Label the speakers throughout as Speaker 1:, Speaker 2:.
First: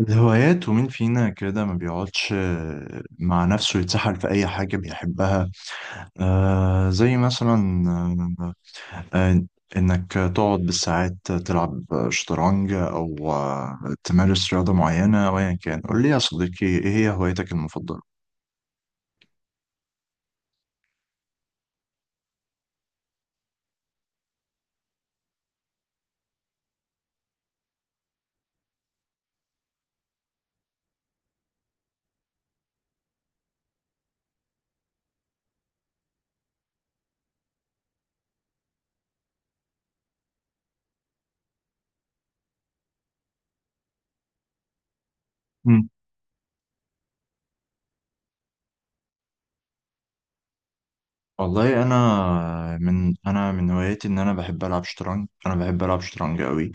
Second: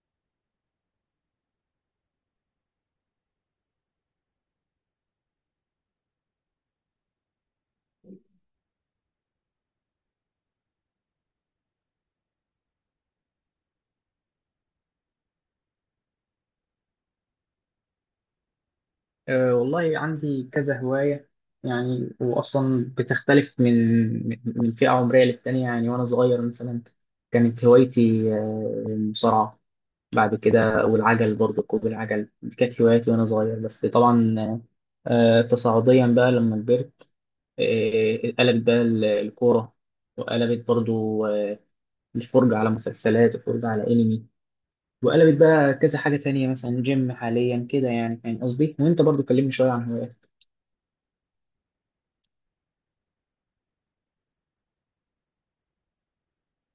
Speaker 1: الهوايات ومين فينا كده ما بيقعدش مع نفسه يتسحل في أي حاجة بيحبها. زي مثلا. آه آه، إنك تقعد بالساعات تلعب شطرنج أو تمارس رياضة معينة، أو أيا كان. قول لي يا صديقي، إيه هي هوايتك المفضلة؟
Speaker 2: والله عندي كذا هواية، يعني وأصلا بتختلف من فئة عمرية للتانية. يعني وأنا صغير مثلا كانت هوايتي المصارعة. بعد كده والعجل، برضه ركوب العجل دي كانت هواياتي وأنا صغير. بس طبعا تصاعديا بقى لما كبرت قلبت بقى الكورة، وقلبت برضه آه، الفرجة على مسلسلات والفرجة على أنمي. وقلبت بقى
Speaker 1: مم.
Speaker 2: كذا حاجة تانية، مثلا جيم حاليا كده، يعني فاهم قصدي. وأنت برضه كلمني شوية عن هواياتك.
Speaker 1: والله، أنا من، أنا من هواياتي إن أنا بحب ألعب شطرنج. أنا بحب ألعب شطرنج أوي.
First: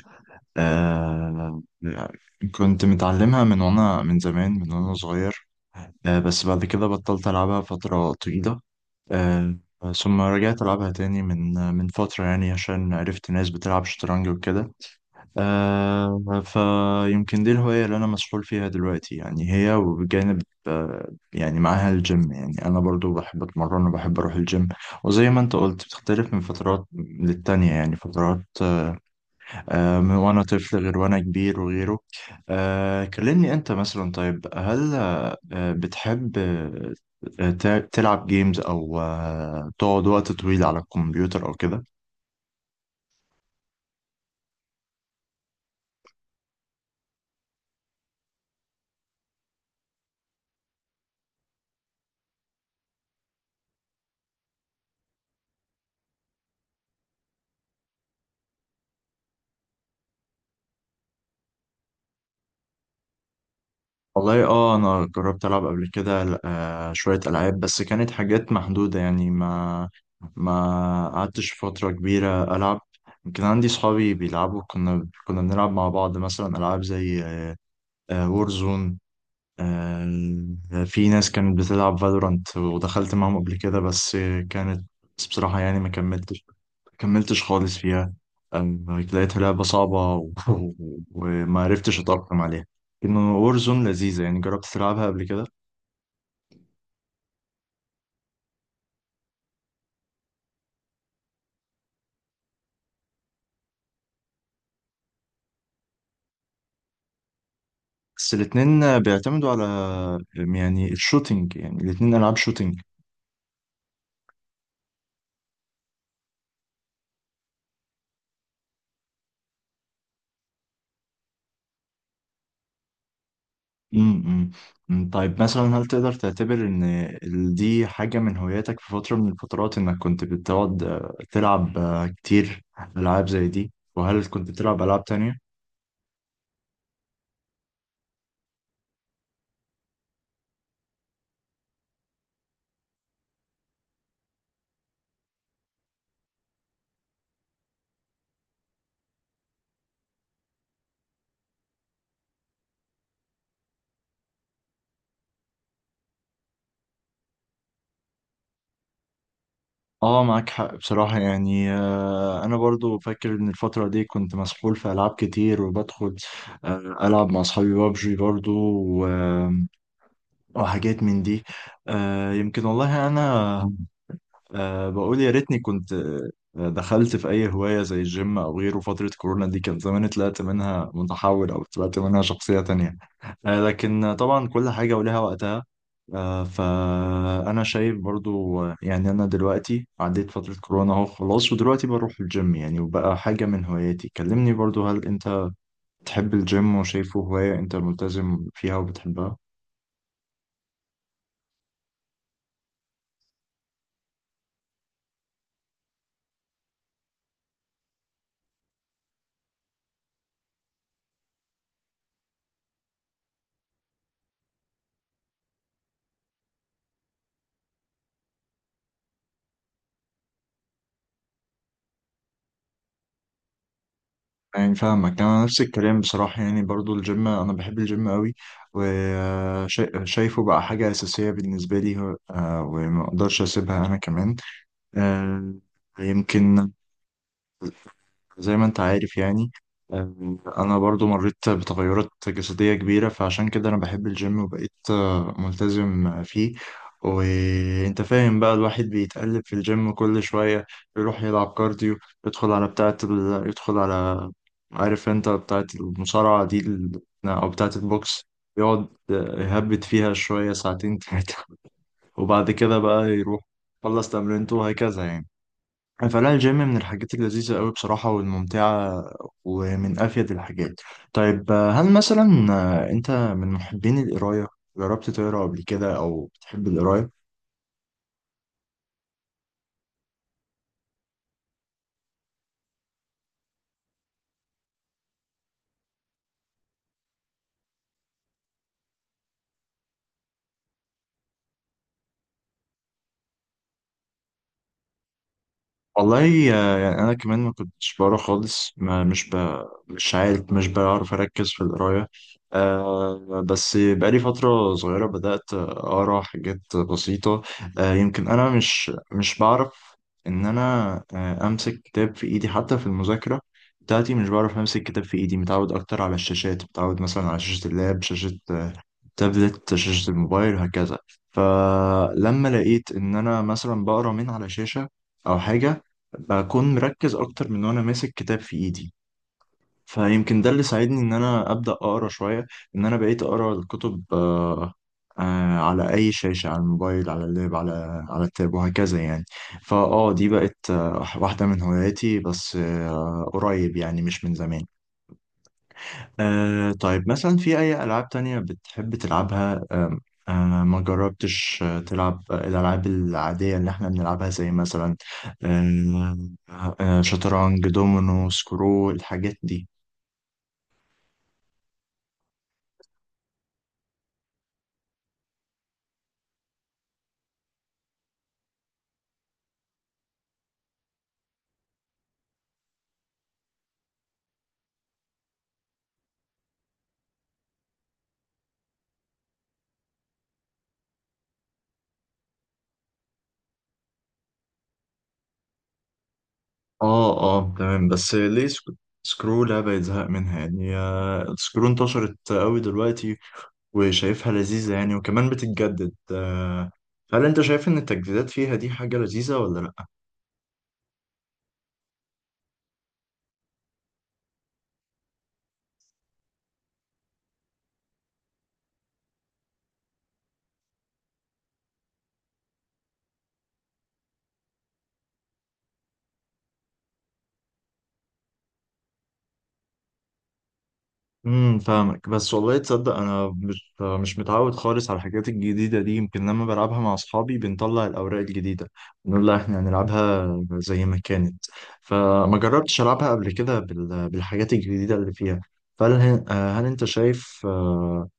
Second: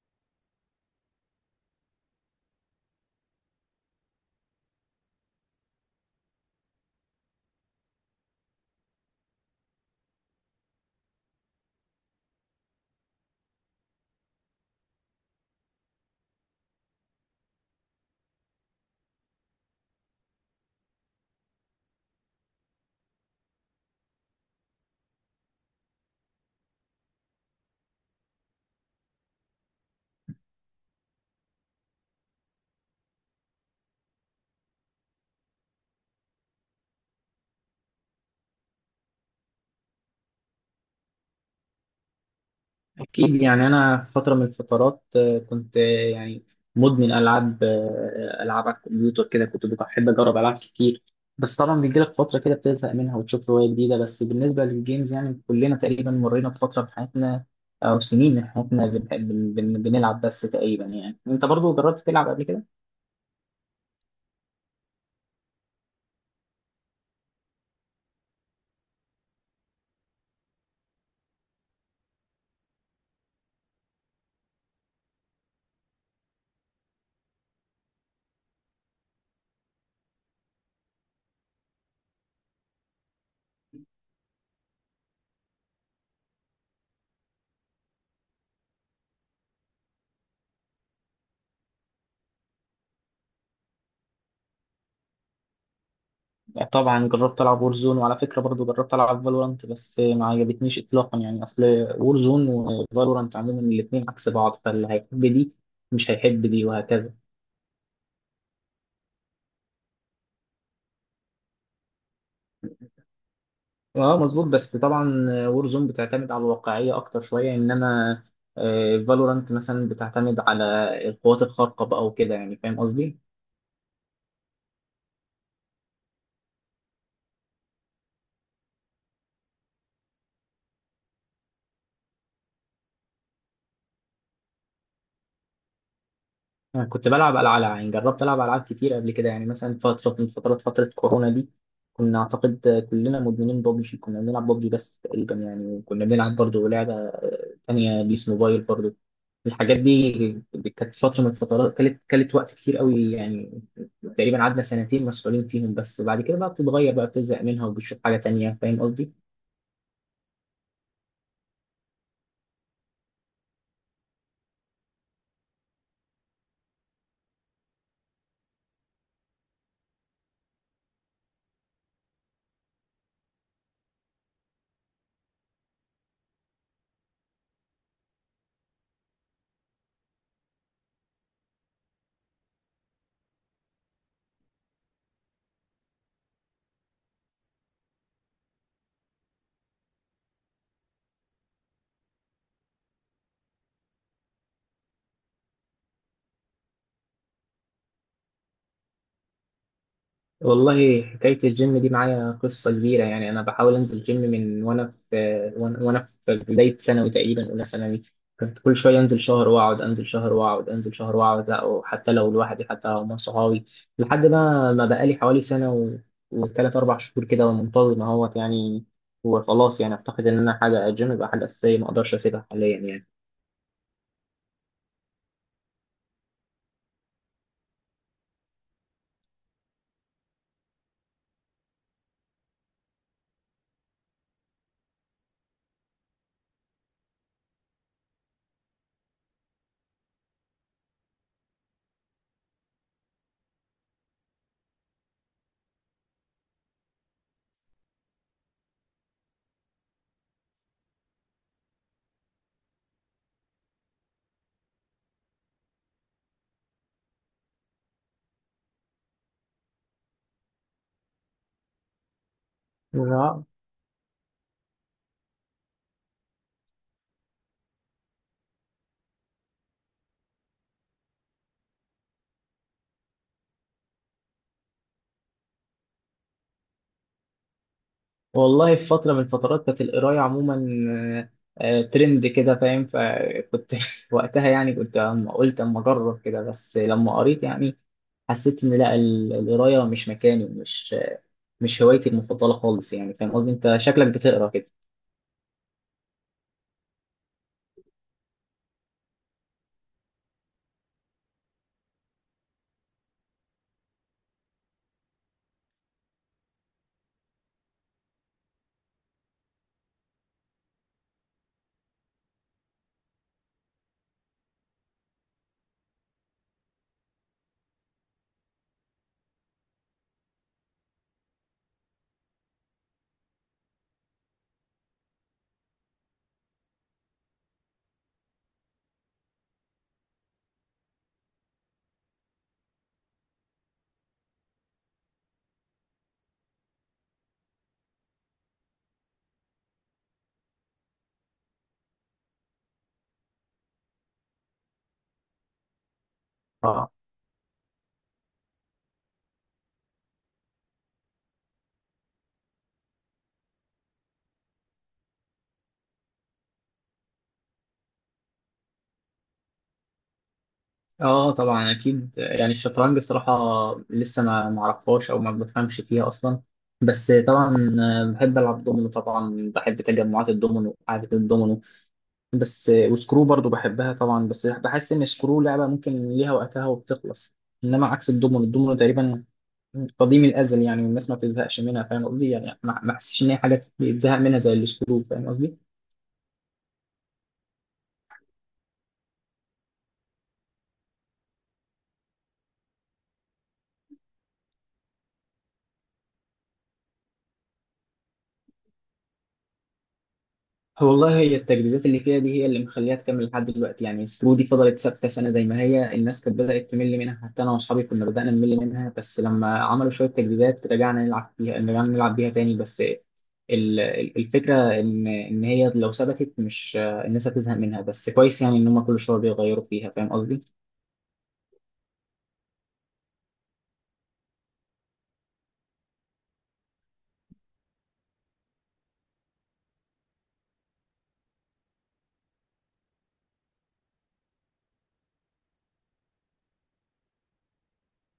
Speaker 1: آه كنت متعلمها من وأنا من زمان، من وأنا صغير. بس بعد كده بطلت ألعبها فترة طويلة. آه، ثم رجعت ألعبها تاني من فترة، يعني عشان عرفت ناس بتلعب شطرنج وكده. فيمكن دي الهواية اللي أنا مسحول فيها دلوقتي يعني، هي. وبجانب يعني معاها الجيم، يعني أنا برضو بحب أتمرن وبحب أروح الجيم. وزي ما أنت قلت، بتختلف من فترات للتانية، يعني فترات، من وأنا طفل غير وأنا كبير وغيره. كلمني أنت مثلا، طيب هل بتحب آه، ت- تلعب جيمز، أو تقعد وقت طويل على الكمبيوتر أو كده؟
Speaker 2: أكيد، يعني أنا في فترة من الفترات كنت يعني مدمن ألعاب، ألعاب على الكمبيوتر كده. كنت بحب أجرب ألعاب كتير، بس طبعا بيجيلك فترة كده بتزهق منها وتشوف هواية جديدة. بس بالنسبة للجيمز يعني كلنا تقريبا مرينا بفترة في حياتنا أو سنين من حياتنا بنلعب. بس تقريبا، يعني أنت برضو جربت تلعب قبل كده؟
Speaker 1: والله، اه، انا جربت العب قبل كده. شويه العاب، بس كانت حاجات محدوده، يعني ما قعدتش فتره كبيره العب. يمكن عندي صحابي بيلعبوا، كنا بنلعب مع بعض مثلا العاب زي وورزون. في ناس كانت بتلعب فالورانت ودخلت معاهم قبل كده. بس كانت بصراحة، يعني ما كملتش خالص فيها. آه، لقيتها لعبة صعبة وما عرفتش أتأقلم عليها. إنه وورزون لذيذة، يعني جربت تلعبها قبل كده؟
Speaker 2: لا طبعا جربت العب وورزون، وعلى فكره برضو جربت العب فالورانت بس ما عجبتنيش اطلاقا. يعني اصل وورزون وفالورانت عموما الاثنين عكس بعض، فاللي هيحب دي مش هيحب دي وهكذا.
Speaker 1: بس الاتنين بيعتمدوا على، يعني الشوتينج، يعني الاتنين ألعاب شوتينج.
Speaker 2: اه مظبوط. بس طبعا وورزون بتعتمد على الواقعيه اكتر شويه، انما فالورانت مثلا بتعتمد على القوات الخارقه بقى وكده، يعني فاهم قصدي.
Speaker 1: امم. أمم. طيب مثلا، هل تقدر تعتبر ان دي حاجة من هواياتك؟ في فترة من الفترات انك كنت بتقعد تلعب كتير العاب زي دي؟ وهل كنت بتلعب العاب تانية؟
Speaker 2: أنا كنت بلعب ألعاب، يعني جربت ألعب ألعاب كتير قبل كده. يعني مثلا فترة من فترات فترة كورونا دي كنا أعتقد كلنا مدمنين بابجي، كنا بنلعب بابجي. بس تقريبا يعني وكنا بنلعب برضه لعبة تانية بيس موبايل برضه. الحاجات دي كانت فترة من الفترات، كانت وقت كتير قوي يعني. تقريبا قعدنا سنتين مسؤولين فيهم، بس بعد كده بقى بتتغير، بقى بتزهق منها وبتشوف حاجة تانية، فاهم قصدي؟
Speaker 1: اه، معاك حق بصراحة. يعني انا برضو فاكر ان الفترة دي كنت مسحول في العاب كتير، وبدخل العب مع اصحابي بابجي برضو و- وحاجات من دي. يمكن والله انا، بقول يا ريتني كنت دخلت في أي هواية زي الجيم أو غيره فترة كورونا دي، كان زماني طلعت منها متحول، أو طلعت منها شخصية تانية. لكن طبعا كل حاجة ولها وقتها. فأنا شايف برضو، يعني أنا دلوقتي عديت فترة كورونا أهو، خلاص. ودلوقتي بروح الجيم يعني، وبقى حاجة من هواياتي. كلمني برضو، هل أنت تحب الجيم وشايفه هواية أنت ملتزم فيها وبتحبها؟
Speaker 2: والله حكاية الجيم دي معايا قصة كبيرة. يعني أنا بحاول أنزل جيم من وأنا في وأنا في بداية ثانوي، تقريبا أولى ثانوي، كنت كل شوية أنزل شهر وأقعد، أنزل شهر وأقعد، أنزل شهر وأقعد، لا وحتى لو لوحدي حتى لو مع صحابي. لحد ما ما بقالي حوالي سنة وثلاث أربع شهور كده منتظم أهوت يعني. وخلاص، يعني أعتقد إن أنا حاجة الجيم بقى حاجة أساسية ما أقدرش أسيبها حاليا
Speaker 1: يعني فاهمك، انا نفس الكلام بصراحه. يعني برضو الجيم، انا بحب الجيم قوي، وشايفه بقى حاجه اساسيه بالنسبه لي. وما اقدرش اسيبها انا كمان. آه، يمكن زي ما انت عارف يعني، انا برضو مريت بتغيرات جسدية كبيرة، فعشان كده انا بحب الجيم، وبقيت ملتزم فيه. وانت فاهم بقى، الواحد بيتقلب في الجيم كل شوية. يروح يلعب كارديو، يدخل على، عارف انت، بتاعة المصارعة دي، او بتاعة البوكس. يقعد يهبد فيها شوية ساعتين تلاتة، وبعد كده بقى يروح،
Speaker 2: يعني.
Speaker 1: خلص تمرينته، وهكذا يعني. فلا، الجيم من الحاجات اللذيذة قوي بصراحة والممتعة، ومن أفيد الحاجات. طيب، هل مثلا، أنت من محبين القراية؟ جربت تقرا قبل كده أو بتحب القراية؟
Speaker 2: والله في فترة من الفترات كانت القراية عموما ترند كده فاهم. فكنت وقتها، يعني كنت قلت أما أجرب كده. بس لما قريت يعني حسيت إن لا، القراية مش مكاني، مش هوايتي المفضلة خالص، يعني فاهم قصدي. أنت شكلك بتقرا كده.
Speaker 1: والله، يعني انا كمان ما كنتش بقرا خالص. ما مش ب... مش عارف، مش بعرف اركز في القرايه. بس بقالي فتره صغيره بدات اقرا حاجات بسيطه. يمكن انا مش بعرف ان انا امسك كتاب في ايدي، حتى في المذاكره بتاعتي مش بعرف امسك كتاب في ايدي. متعود اكتر على الشاشات، متعود مثلا على شاشه اللاب، شاشه تابلت، شاشة الموبايل، وهكذا. فلما لقيت إن أنا مثلا بقرا من على شاشة أو حاجة، بكون مركز أكتر من وأنا ماسك كتاب في إيدي. فيمكن ده اللي ساعدني إن أنا أبدأ أقرا شوية، إن أنا بقيت أقرا الكتب. على أي شاشة، على الموبايل، على اللاب، على التاب، وهكذا يعني. فأه، دي بقت واحدة من هواياتي. بس قريب، يعني مش من زمان.
Speaker 2: اه
Speaker 1: طيب مثلا، في أي ألعاب تانية بتحب تلعبها؟ آه ما جربتش تلعب الألعاب العادية اللي احنا بنلعبها، زي مثلا آه شطرنج، دومينو، سكرو، الحاجات دي؟
Speaker 2: اه طبعا اكيد. يعني الشطرنج الصراحه لسه ما معرفهاش او ما بفهمش فيها اصلا. بس طبعا بحب العب دومينو، طبعا بحب تجمعات الدومينو وقعده الدومينو بس. وسكرو برضو بحبها طبعا، بس بحس ان سكرو لعبه ممكن ليها وقتها وبتخلص. انما عكس الدومينو، الدومينو تقريبا قديم الازل يعني والناس ما بتزهقش منها، فاهم قصدي. يعني ما احسش ان هي حاجه بيتزهق منها زي السكرو، فاهم قصدي.
Speaker 1: اه، اه، تمام. بس ليه سكرو لعبة يتزهق منها يعني؟ سكرو انتشرت قوي دلوقتي، وشايفها لذيذة يعني، وكمان بتتجدد. هل انت شايف ان التجديدات فيها دي حاجة لذيذة ولا لأ؟
Speaker 2: هو والله هي التجديدات اللي فيها دي هي اللي مخليها تكمل لحد دلوقتي. يعني سكرو دي فضلت ثابته سنه زي ما هي، الناس كانت بدات تمل منها، حتى انا واصحابي كنا بدانا نمل منها. بس لما عملوا شويه تجديدات رجعنا نلعب فيها، رجعنا نلعب بيها تاني. بس الفكره ان ان هي لو ثبتت مش الناس هتزهق منها. بس كويس يعني ان هم كل شويه بيغيروا فيها، فاهم قصدي.
Speaker 1: امم، فاهمك. بس والله تصدق، انا مش متعود خالص على الحاجات الجديده دي. يمكن لما بلعبها مع اصحابي، بنطلع الاوراق الجديده نقول لها احنا هنلعبها زي ما كانت. فما جربتش العبها قبل كده بالحاجات الجديده اللي فيها. فهل آه، هل انت شايف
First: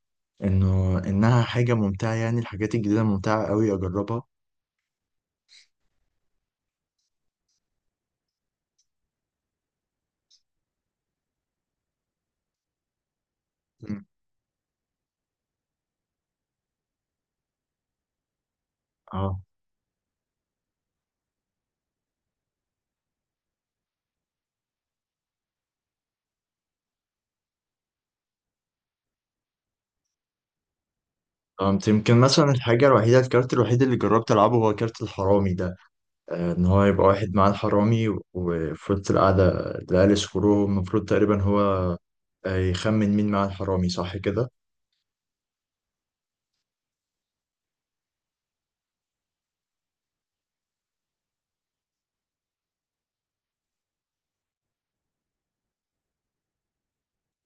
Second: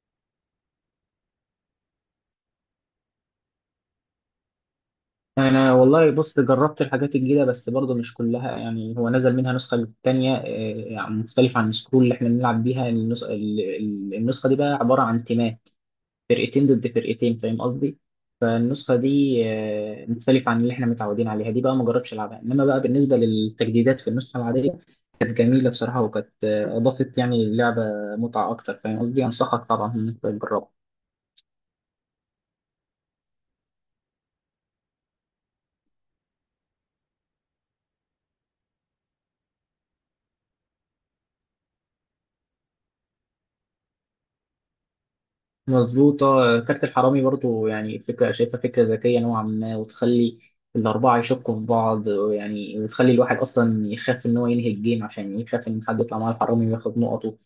Speaker 1: انها حاجه ممتعه، يعني الحاجات الجديده ممتعه قوي، اجربها؟
Speaker 2: انا والله بص جربت الحاجات الجديده بس برضه مش كلها. يعني هو نزل منها نسخه تانية يعني مختلفه عن السكرول اللي احنا بنلعب بيها. النسخه
Speaker 1: مم.
Speaker 2: النسخه دي بقى عباره عن تيمات، فرقتين ضد فرقتين، فاهم قصدي. فالنسخه
Speaker 1: اه،
Speaker 2: دي مختلفه عن اللي احنا متعودين عليها، دي بقى ما جربتش العبها. انما بقى بالنسبه للتجديدات في النسخه العاديه كانت جميله بصراحه، وكانت اضافت يعني اللعبه متعه اكتر، فاهم قصدي. انصحك طبعا انك تجربها.
Speaker 1: فهمت. يمكن مثلا الحاجه الوحيده الكارت الوحيد اللي جربت العبه هو كارت الحرامي ده. ان هو يبقى واحد معاه الحرامي، وفي وسط القعده العيال يسكروه. المفروض تقريبا هو يخمن مين معاه الحرامي، صح كده؟
Speaker 2: مظبوطة. كارت الحرامي برضو يعني فكرة شايفها فكرة ذكية نوعا ما، وتخلي الأربعة يشكوا في بعض، يعني وتخلي الواحد أصلا يخاف إن هو ينهي الجيم عشان يخاف إن حد يطلع معاه الحرامي وياخد نقطه.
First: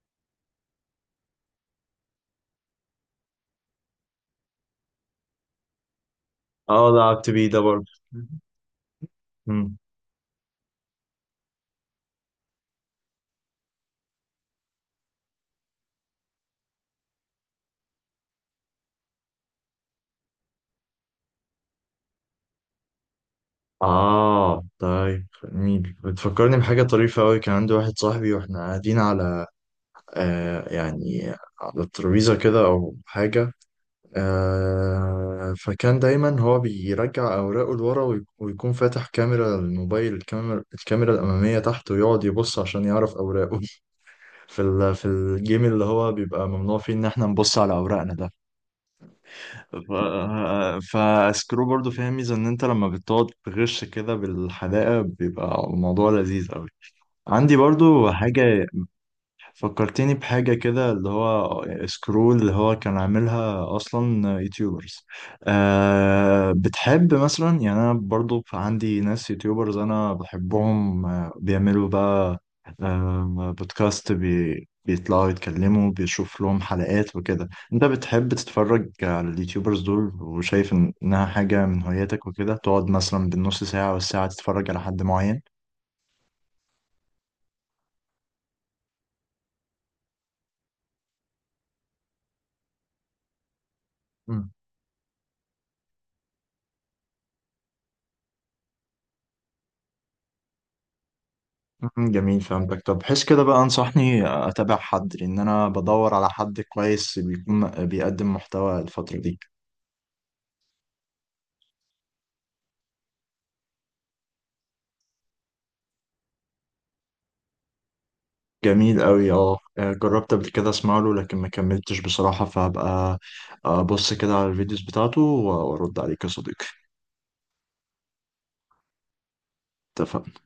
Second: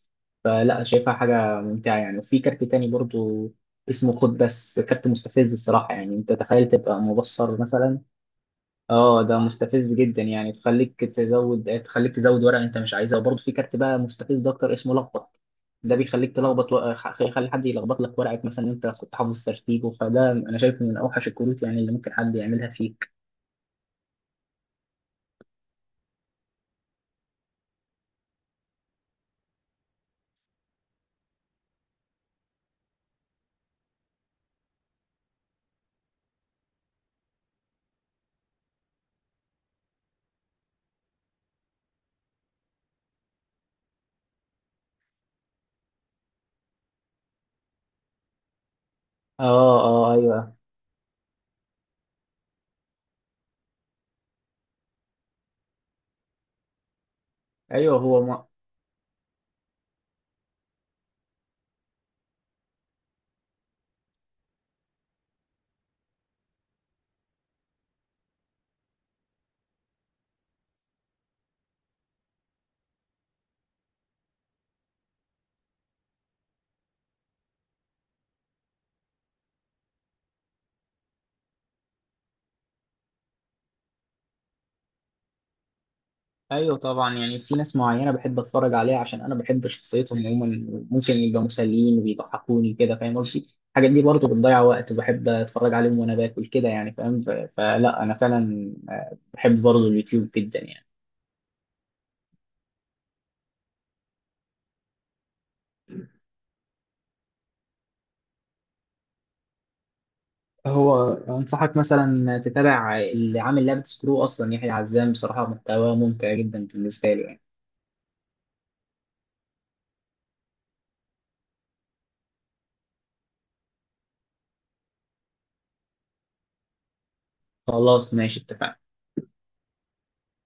Speaker 2: فلا شايفها حاجة ممتعة يعني. وفي كارت تاني برضو اسمه خد، بس كارت مستفز الصراحة. يعني أنت تخيل
Speaker 1: اه،
Speaker 2: تبقى
Speaker 1: لعبت بيه ده
Speaker 2: مبصر
Speaker 1: برضه.
Speaker 2: مثلا. اه ده
Speaker 1: مم.
Speaker 2: مستفز جدا، يعني تخليك تزود، تخليك تزود ورقه انت مش عايزها. وبرضه في كارت بقى مستفز اكتر اسمه لخبط. ده بيخليك تلخبط يخلي حد يلخبط لك ورقك، مثلا انت كنت حافظ ترتيبه. فده انا شايفه من اوحش الكروت يعني اللي ممكن حد يعملها فيك.
Speaker 1: اه، طيب جميل. بتفكرني بحاجه طريفه قوي. كان عندي واحد صاحبي، واحنا قاعدين على يعني على الترابيزه كده او حاجه. فكان دايما هو بيرجع اوراقه لورا، ويكون فاتح كاميرا الموبايل، الكاميرا الاماميه تحت، ويقعد يبص عشان يعرف اوراقه في الجيم، اللي هو بيبقى ممنوع فيه ان احنا نبص على اوراقنا ده.
Speaker 2: اه
Speaker 1: ف...
Speaker 2: اه ايوه.
Speaker 1: فسكرو برضو فيها ميزة، ان انت لما بتقعد تغش كده بالحدائق، بيبقى الموضوع لذيذ قوي. عندي
Speaker 2: ايوه
Speaker 1: برضو
Speaker 2: هو
Speaker 1: حاجة فكرتني بحاجة كده، اللي هو سكرول، اللي هو كان عاملها أصلا يوتيوبرز. بتحب مثلا، يعني أنا برضو عندي ناس يوتيوبرز أنا بحبهم، بيعملوا بقى بودكاست، بيطلعوا يتكلموا، بيشوف لهم حلقات وكده. أنت بتحب تتفرج على اليوتيوبرز دول، وشايف إنها حاجة من هواياتك، وكده تقعد مثلا بالنص ساعة والساعة تتفرج على حد معين؟
Speaker 2: ايوه طبعا. يعني في ناس معينه بحب اتفرج عليها عشان انا بحب شخصيتهم عموما، ممكن يبقى مسليين وبيضحكوني كده، فاهم قصدي. الحاجات دي برضه بتضيع وقت، وبحب اتفرج عليهم وانا باكل كده يعني فاهم. فلا انا فعلا بحب برضه اليوتيوب جدا يعني.
Speaker 1: مم، جميل، فهمتك. طب بحيث كده بقى، انصحني اتابع حد، لان انا بدور على حد كويس بيكون بيقدم محتوى الفترة دي.
Speaker 2: هو انصحك مثلا تتابع اللي عامل لعبه سكرو اصلا، يحيى عزام، بصراحه محتواه ممتع جدا بالنسبه له يعني.
Speaker 1: جميل قوي. اه، جربت قبل كده اسمع له، لكن ما كملتش بصراحة. فهبقى ابص كده على الفيديوز بتاعته، وارد عليك يا صديقي.
Speaker 2: خلاص ماشي، اتفقنا.
Speaker 1: اتفقنا.